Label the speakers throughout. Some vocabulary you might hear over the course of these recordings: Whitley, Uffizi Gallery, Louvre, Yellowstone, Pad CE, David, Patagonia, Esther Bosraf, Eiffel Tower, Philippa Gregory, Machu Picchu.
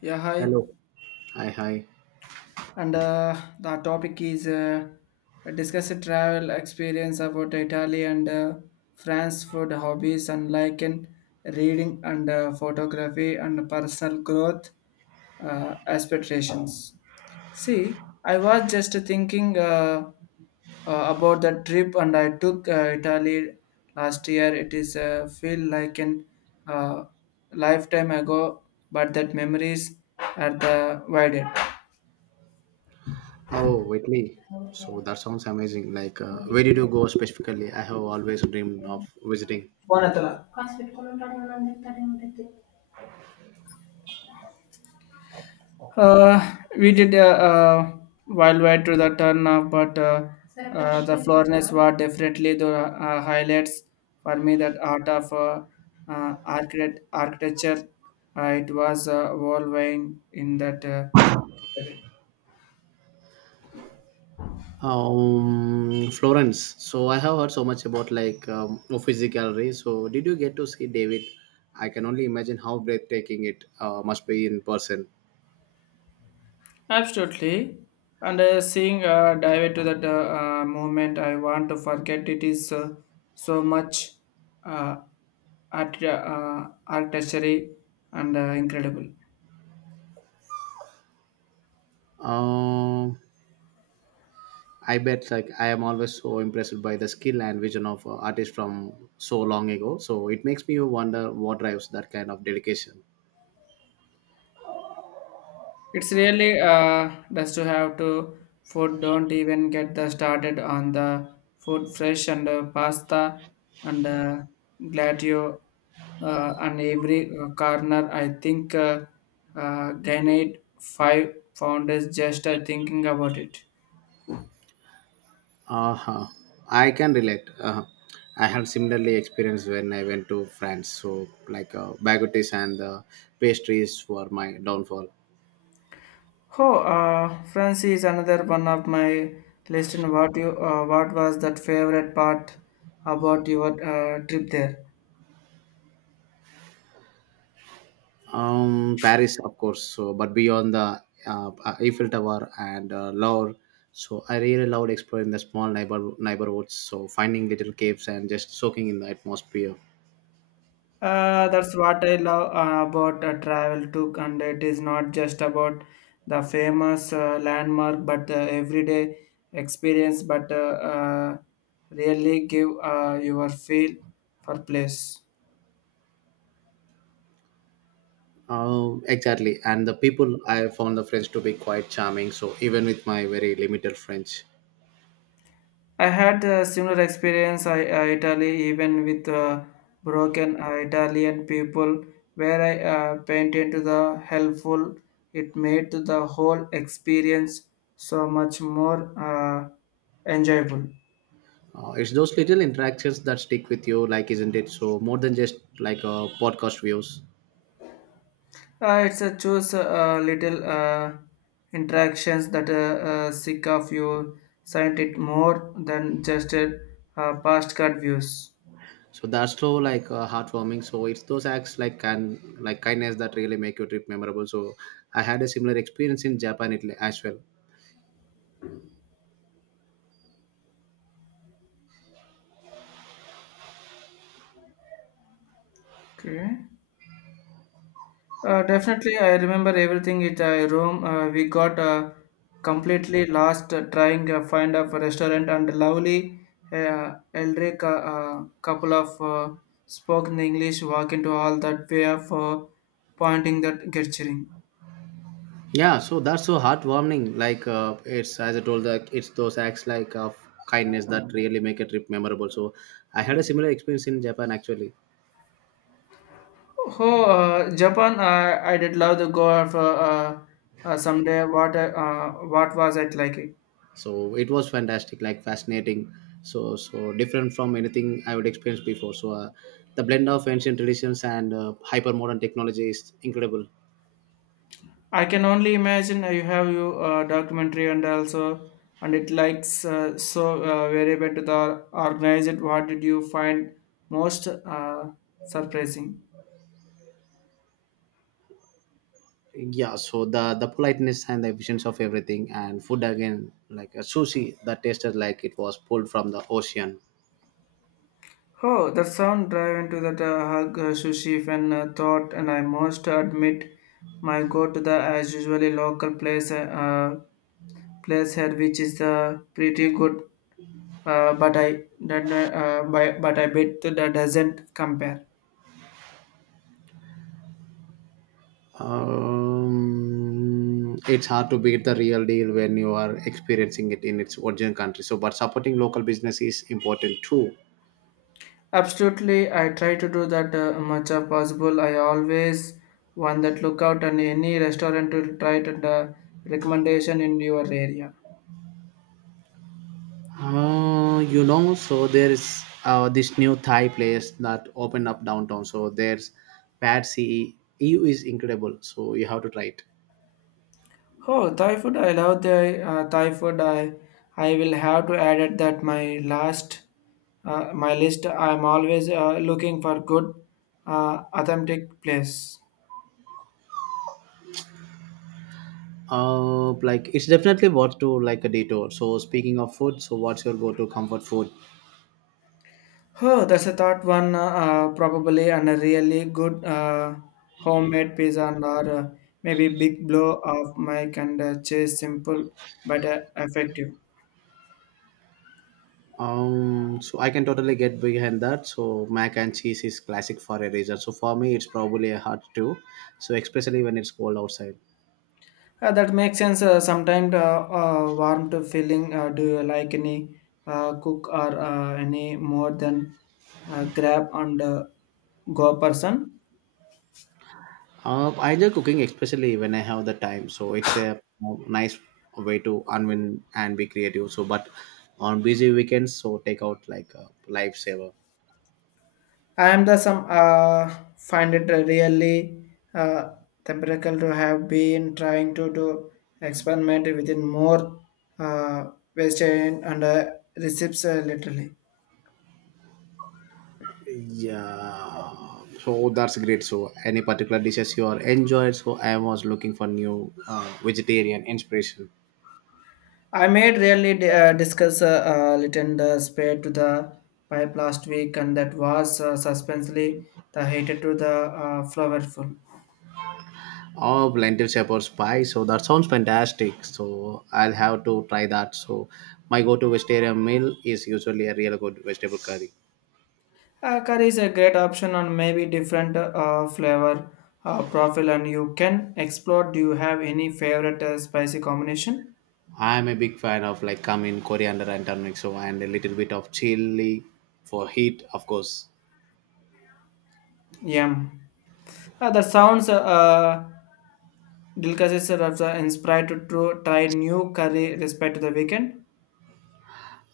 Speaker 1: Yeah, hi.
Speaker 2: Hello. Hi, hi.
Speaker 1: And the topic is discuss a travel experience about Italy and France, food, hobbies and like in reading and photography and personal growth aspirations. See, I was just thinking about the trip and I took Italy last year. It is feel like an uh, lifetime ago, but that memories are the widened.
Speaker 2: Oh, Whitley. So that sounds amazing. Like, where did you go specifically? I have always dreamed of visiting.
Speaker 1: Bonatala. We did a wild ride to the turn, but the Florence were definitely the highlights for me. That art of architecture, it was whirlwind in that.
Speaker 2: Florence. So I have heard so much about like Uffizi Gallery. So did you get to see David? I can only imagine how breathtaking it must be in person.
Speaker 1: Absolutely. And seeing dive into that moment, I want to forget it is so much uh, artistry and incredible.
Speaker 2: Um, I bet like I am always so impressed by the skill and vision of artists from so long ago. So it makes me wonder what drives that kind of dedication.
Speaker 1: It's really does to have to food. Don't even get the started on the food fresh and pasta and gladio and every corner. I think gained 5 pounds just thinking about it.
Speaker 2: Uh-huh. I can relate. Uh-huh. I have similarly experienced when I went to France. So, like, baguettes and pastries were my downfall.
Speaker 1: Oh, France is another one of my list. And what you, what was that favorite part about your trip there?
Speaker 2: Paris, of course. So, but beyond the Eiffel Tower and Louvre, so I really loved exploring the small neighborhoods. So, finding little caves and just soaking in the atmosphere.
Speaker 1: That's what I love about travel too, and it is not just about the famous landmark, but the everyday experience. But uh, really give your feel for place.
Speaker 2: Exactly. And the people, I found the French to be quite charming. So, even with my very limited French.
Speaker 1: I had a similar experience I, Italy, even with broken Italian people, where I painted to the helpful. It made to the whole experience so much more enjoyable.
Speaker 2: It's those little interactions that stick with you, like, isn't it? So more than just like podcast views.
Speaker 1: It's a choose little interactions that seek of you signed it more than just past card views.
Speaker 2: So that's so like heartwarming. So it's those acts like can like kindness that really make your trip memorable. So I had a similar experience in Japan Italy as well.
Speaker 1: Okay. Definitely, I remember everything in a room. We got completely lost trying to find a restaurant and lovely elderly couple of spoken English walk into all that way of pointing that gesturing.
Speaker 2: Yeah, so that's so heartwarming. Like it's as I told, like it's those acts like of kindness that really make a trip memorable. So I had a similar experience in Japan actually.
Speaker 1: Oh, Japan! I did love the go of someday. What was it like?
Speaker 2: So it was fantastic, like fascinating. So different from anything I would experience before. So the blend of ancient traditions and hyper modern technology is incredible.
Speaker 1: I can only imagine. You have you documentary and also and it likes so very better the organized. What did you find most surprising?
Speaker 2: Yeah, so the politeness and the efficiency of everything, and food again, like a sushi that tasted like it was pulled from the ocean.
Speaker 1: Oh, the sound drive into that hug, sushi, fan thought, and I must admit, my go to the as usually local place, place here, which is pretty good, but I bet that doesn't compare.
Speaker 2: It's hard to beat the real deal when you are experiencing it in its origin country, so but supporting local business is important too.
Speaker 1: Absolutely, I try to do that much as possible. I always want that lookout and any restaurant to try to the recommendation in your area.
Speaker 2: So there's this new Thai place that opened up downtown. So there's Pad CE. EU is incredible. So you have to try it.
Speaker 1: Oh, Thai food! I love the Thai food. I will have to add it that my last my list. I'm always looking for good authentic place.
Speaker 2: Like it's definitely worth to like a detour. So speaking of food, so what's your go-to comfort food?
Speaker 1: Oh, that's a thought one probably and a really good homemade pizza and or maybe big blow of my and chase simple but effective.
Speaker 2: So I can totally get behind that. So mac and cheese is classic for a reason. So for me, it's probably a hard too. So especially when it's cold outside.
Speaker 1: That makes sense. Sometimes warm to feeling. Do you like any cook or any more than grab and go person?
Speaker 2: I enjoy cooking, especially when I have the time. So it's a nice way to unwind and be creative. So, but on busy weekends, so take out like a lifesaver.
Speaker 1: I am the some find it really uh, temperature to have been trying to do experiment within more uh, waste and recipes literally.
Speaker 2: Yeah. So that's great. So any particular dishes you are enjoyed? So I was looking for new vegetarian inspiration.
Speaker 1: I made really di- discuss little the spare to the pipe last week, and that was suspensely the hated to the flavorful.
Speaker 2: Oh, lentil shepherd's pie. So that sounds fantastic. So I'll have to try that. So my go-to vegetarian meal is usually a real good vegetable curry.
Speaker 1: Curry is a great option on maybe different flavor profile, and you can explore. Do you have any favorite spicy combination?
Speaker 2: I'm a big fan of like cumin, coriander, and turmeric. So and a little bit of chili for heat, of course.
Speaker 1: Yum. That sounds delicious. Inspired to try new curry respect to the weekend.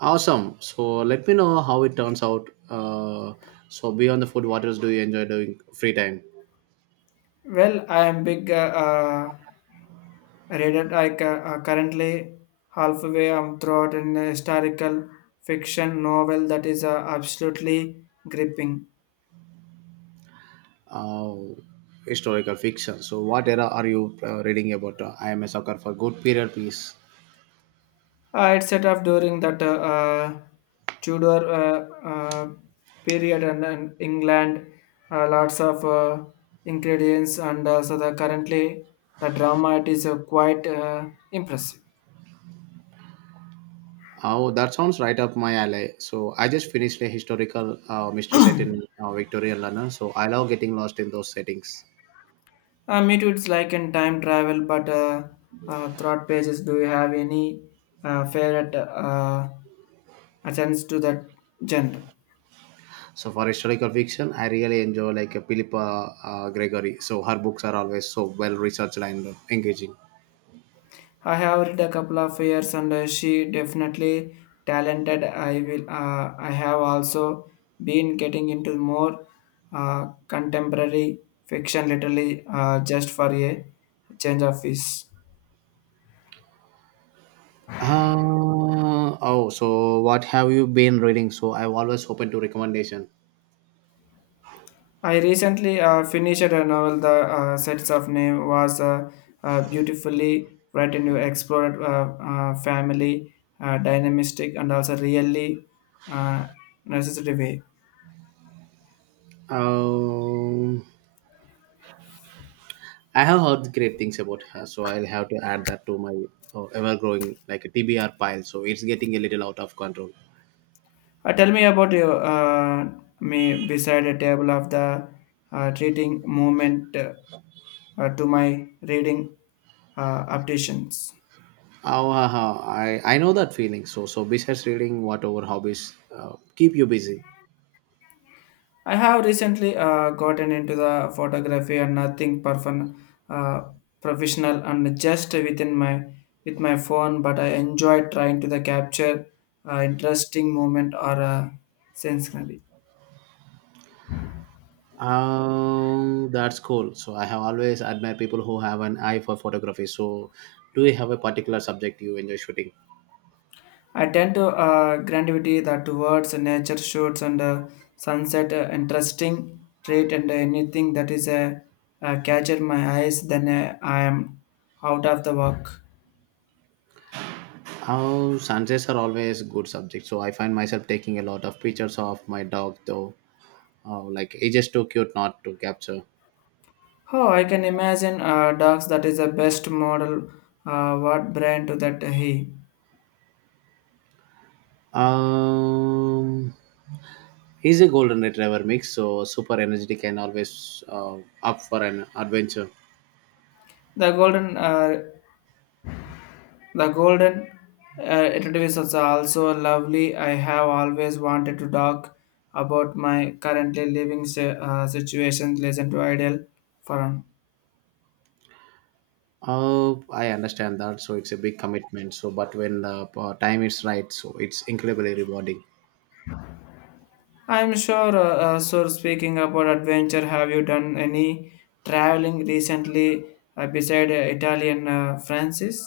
Speaker 2: Awesome. So let me know how it turns out. So beyond the food, what else do you enjoy doing free time?
Speaker 1: Well, I am big. I read it like currently halfway throughout an historical fiction novel that is absolutely gripping.
Speaker 2: Uh, historical fiction. So what era are you reading about? I am a sucker for good period piece.
Speaker 1: It set off during that Tudor period and England, lots of ingredients, and so the currently the drama it is quite impressive.
Speaker 2: Oh, that sounds right up my alley. So I just finished a historical mystery set in Victorian London. So I love getting lost in those settings.
Speaker 1: Me too. It's like in time travel, but throughout pages. Do you have any favorite attends to that genre.
Speaker 2: So for historical fiction, I really enjoy like Philippa Gregory. So her books are always so well researched and engaging.
Speaker 1: I have read a couple of years, and she definitely talented. I will. I have also been getting into more contemporary fiction, literally just for a change of pace.
Speaker 2: Oh, so what have you been reading? So I'm always open to recommendation.
Speaker 1: I recently finished a novel. The sets of name was beautifully written. You explored family dynamistic and also really uh, necessary way.
Speaker 2: Um, I have heard great things about her, so I'll have to add that to my ever-growing like a TBR pile. So it's getting a little out of control.
Speaker 1: Tell me about your me beside a table of the treating movement to my reading updations.
Speaker 2: Oh, haha, I know that feeling. So besides reading, what other hobbies keep you busy?
Speaker 1: I have recently gotten into the photography and nothing perfect, uh, professional and just within my with my phone, but I enjoy trying to the capture interesting moment or scenery.
Speaker 2: That's cool. So I have always admired people who have an eye for photography. So do you have a particular subject you enjoy shooting?
Speaker 1: I tend to grantivity that towards nature shoots and sunset interesting trait and anything that is a catcher my eyes then I am out of the work.
Speaker 2: Oh, sunsets are always good subject. So I find myself taking a lot of pictures of my dog though. Oh, like it's just too cute not to capture.
Speaker 1: Oh, I can imagine dogs that is the best model what brand to that he.
Speaker 2: Um, he's a golden retriever mix, so super energetic and always up for an adventure.
Speaker 1: The golden uh, the golden retriever is also lovely. I have always wanted to talk about my currently living situation listen to ideal forum.
Speaker 2: I understand that. So it's a big commitment. So, but when the time is right, so it's incredibly rewarding.
Speaker 1: I'm sure. So, speaking about adventure, have you done any traveling recently beside Italian Francis?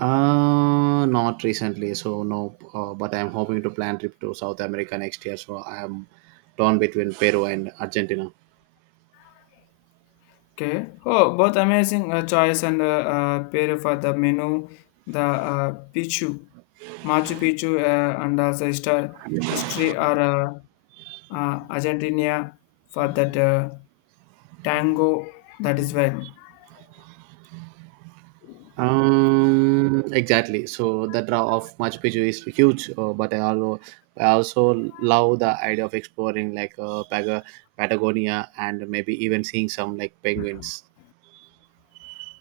Speaker 2: Not recently. So no. But I'm hoping to plan trip to South America next year. So I am torn between Peru and Argentina.
Speaker 1: Okay. Oh, both amazing choice and pair for the menu, the Machu Picchu, and also history or Argentina for that tango. That is well.
Speaker 2: Exactly. So the draw of Machu Picchu is huge. But I also love the idea of exploring like Patagonia and maybe even seeing some like penguins.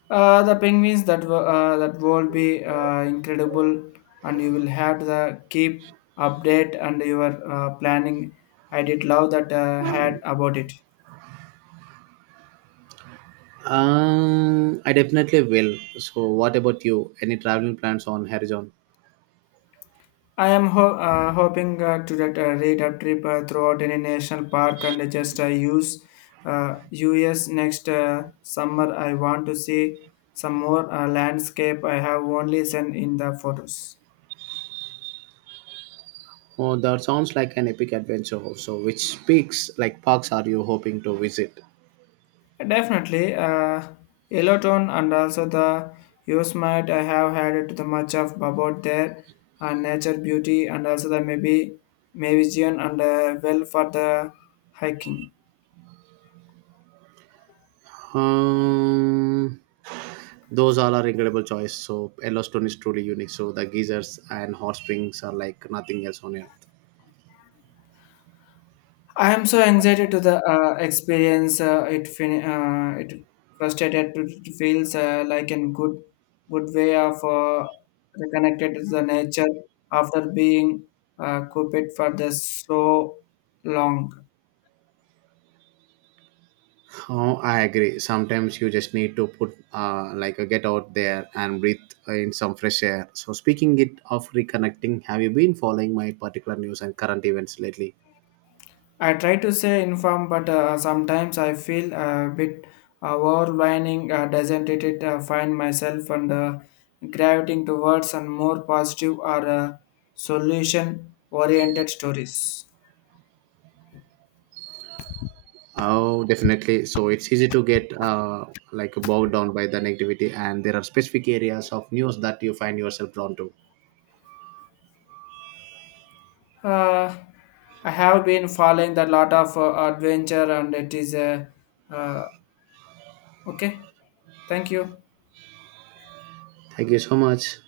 Speaker 1: The penguins that that will be incredible, and you will have the keep update and your planning. I did love that had about it.
Speaker 2: I definitely will. So, what about you? Any traveling plans on horizon?
Speaker 1: I am hoping to that read a trip throughout any national park and just use US next summer. I want to see some more landscape I have only seen in the photos.
Speaker 2: Oh, that sounds like an epic adventure. So, which peaks, like parks, are you hoping to visit?
Speaker 1: Definitely, yellow tone and also the Yosemite. I have had it too much of about their and nature beauty and also the maybe Mavision and well for the hiking.
Speaker 2: Um, those all are incredible choice. So, Yellowstone is truly unique. So, the geysers and hot springs are like nothing else on earth.
Speaker 1: I am so excited to the experience. It frustrated to it feels like a good way of reconnected to the nature after being cooped for the so long.
Speaker 2: Oh, I agree. Sometimes you just need to put, like, get out there and breathe in some fresh air. So, speaking it of reconnecting, have you been following my particular news and current events lately?
Speaker 1: I try to stay informed, but sometimes I feel a bit overwhelming, doesn't it? It find myself and gravitating towards and more positive or solution-oriented stories.
Speaker 2: Oh, definitely. So it's easy to get like bogged down by the negativity, and there are specific areas of news that you find yourself drawn to.
Speaker 1: Uh, I have been following a lot of adventure, and it is uh, okay. Thank you.
Speaker 2: Thank you so much.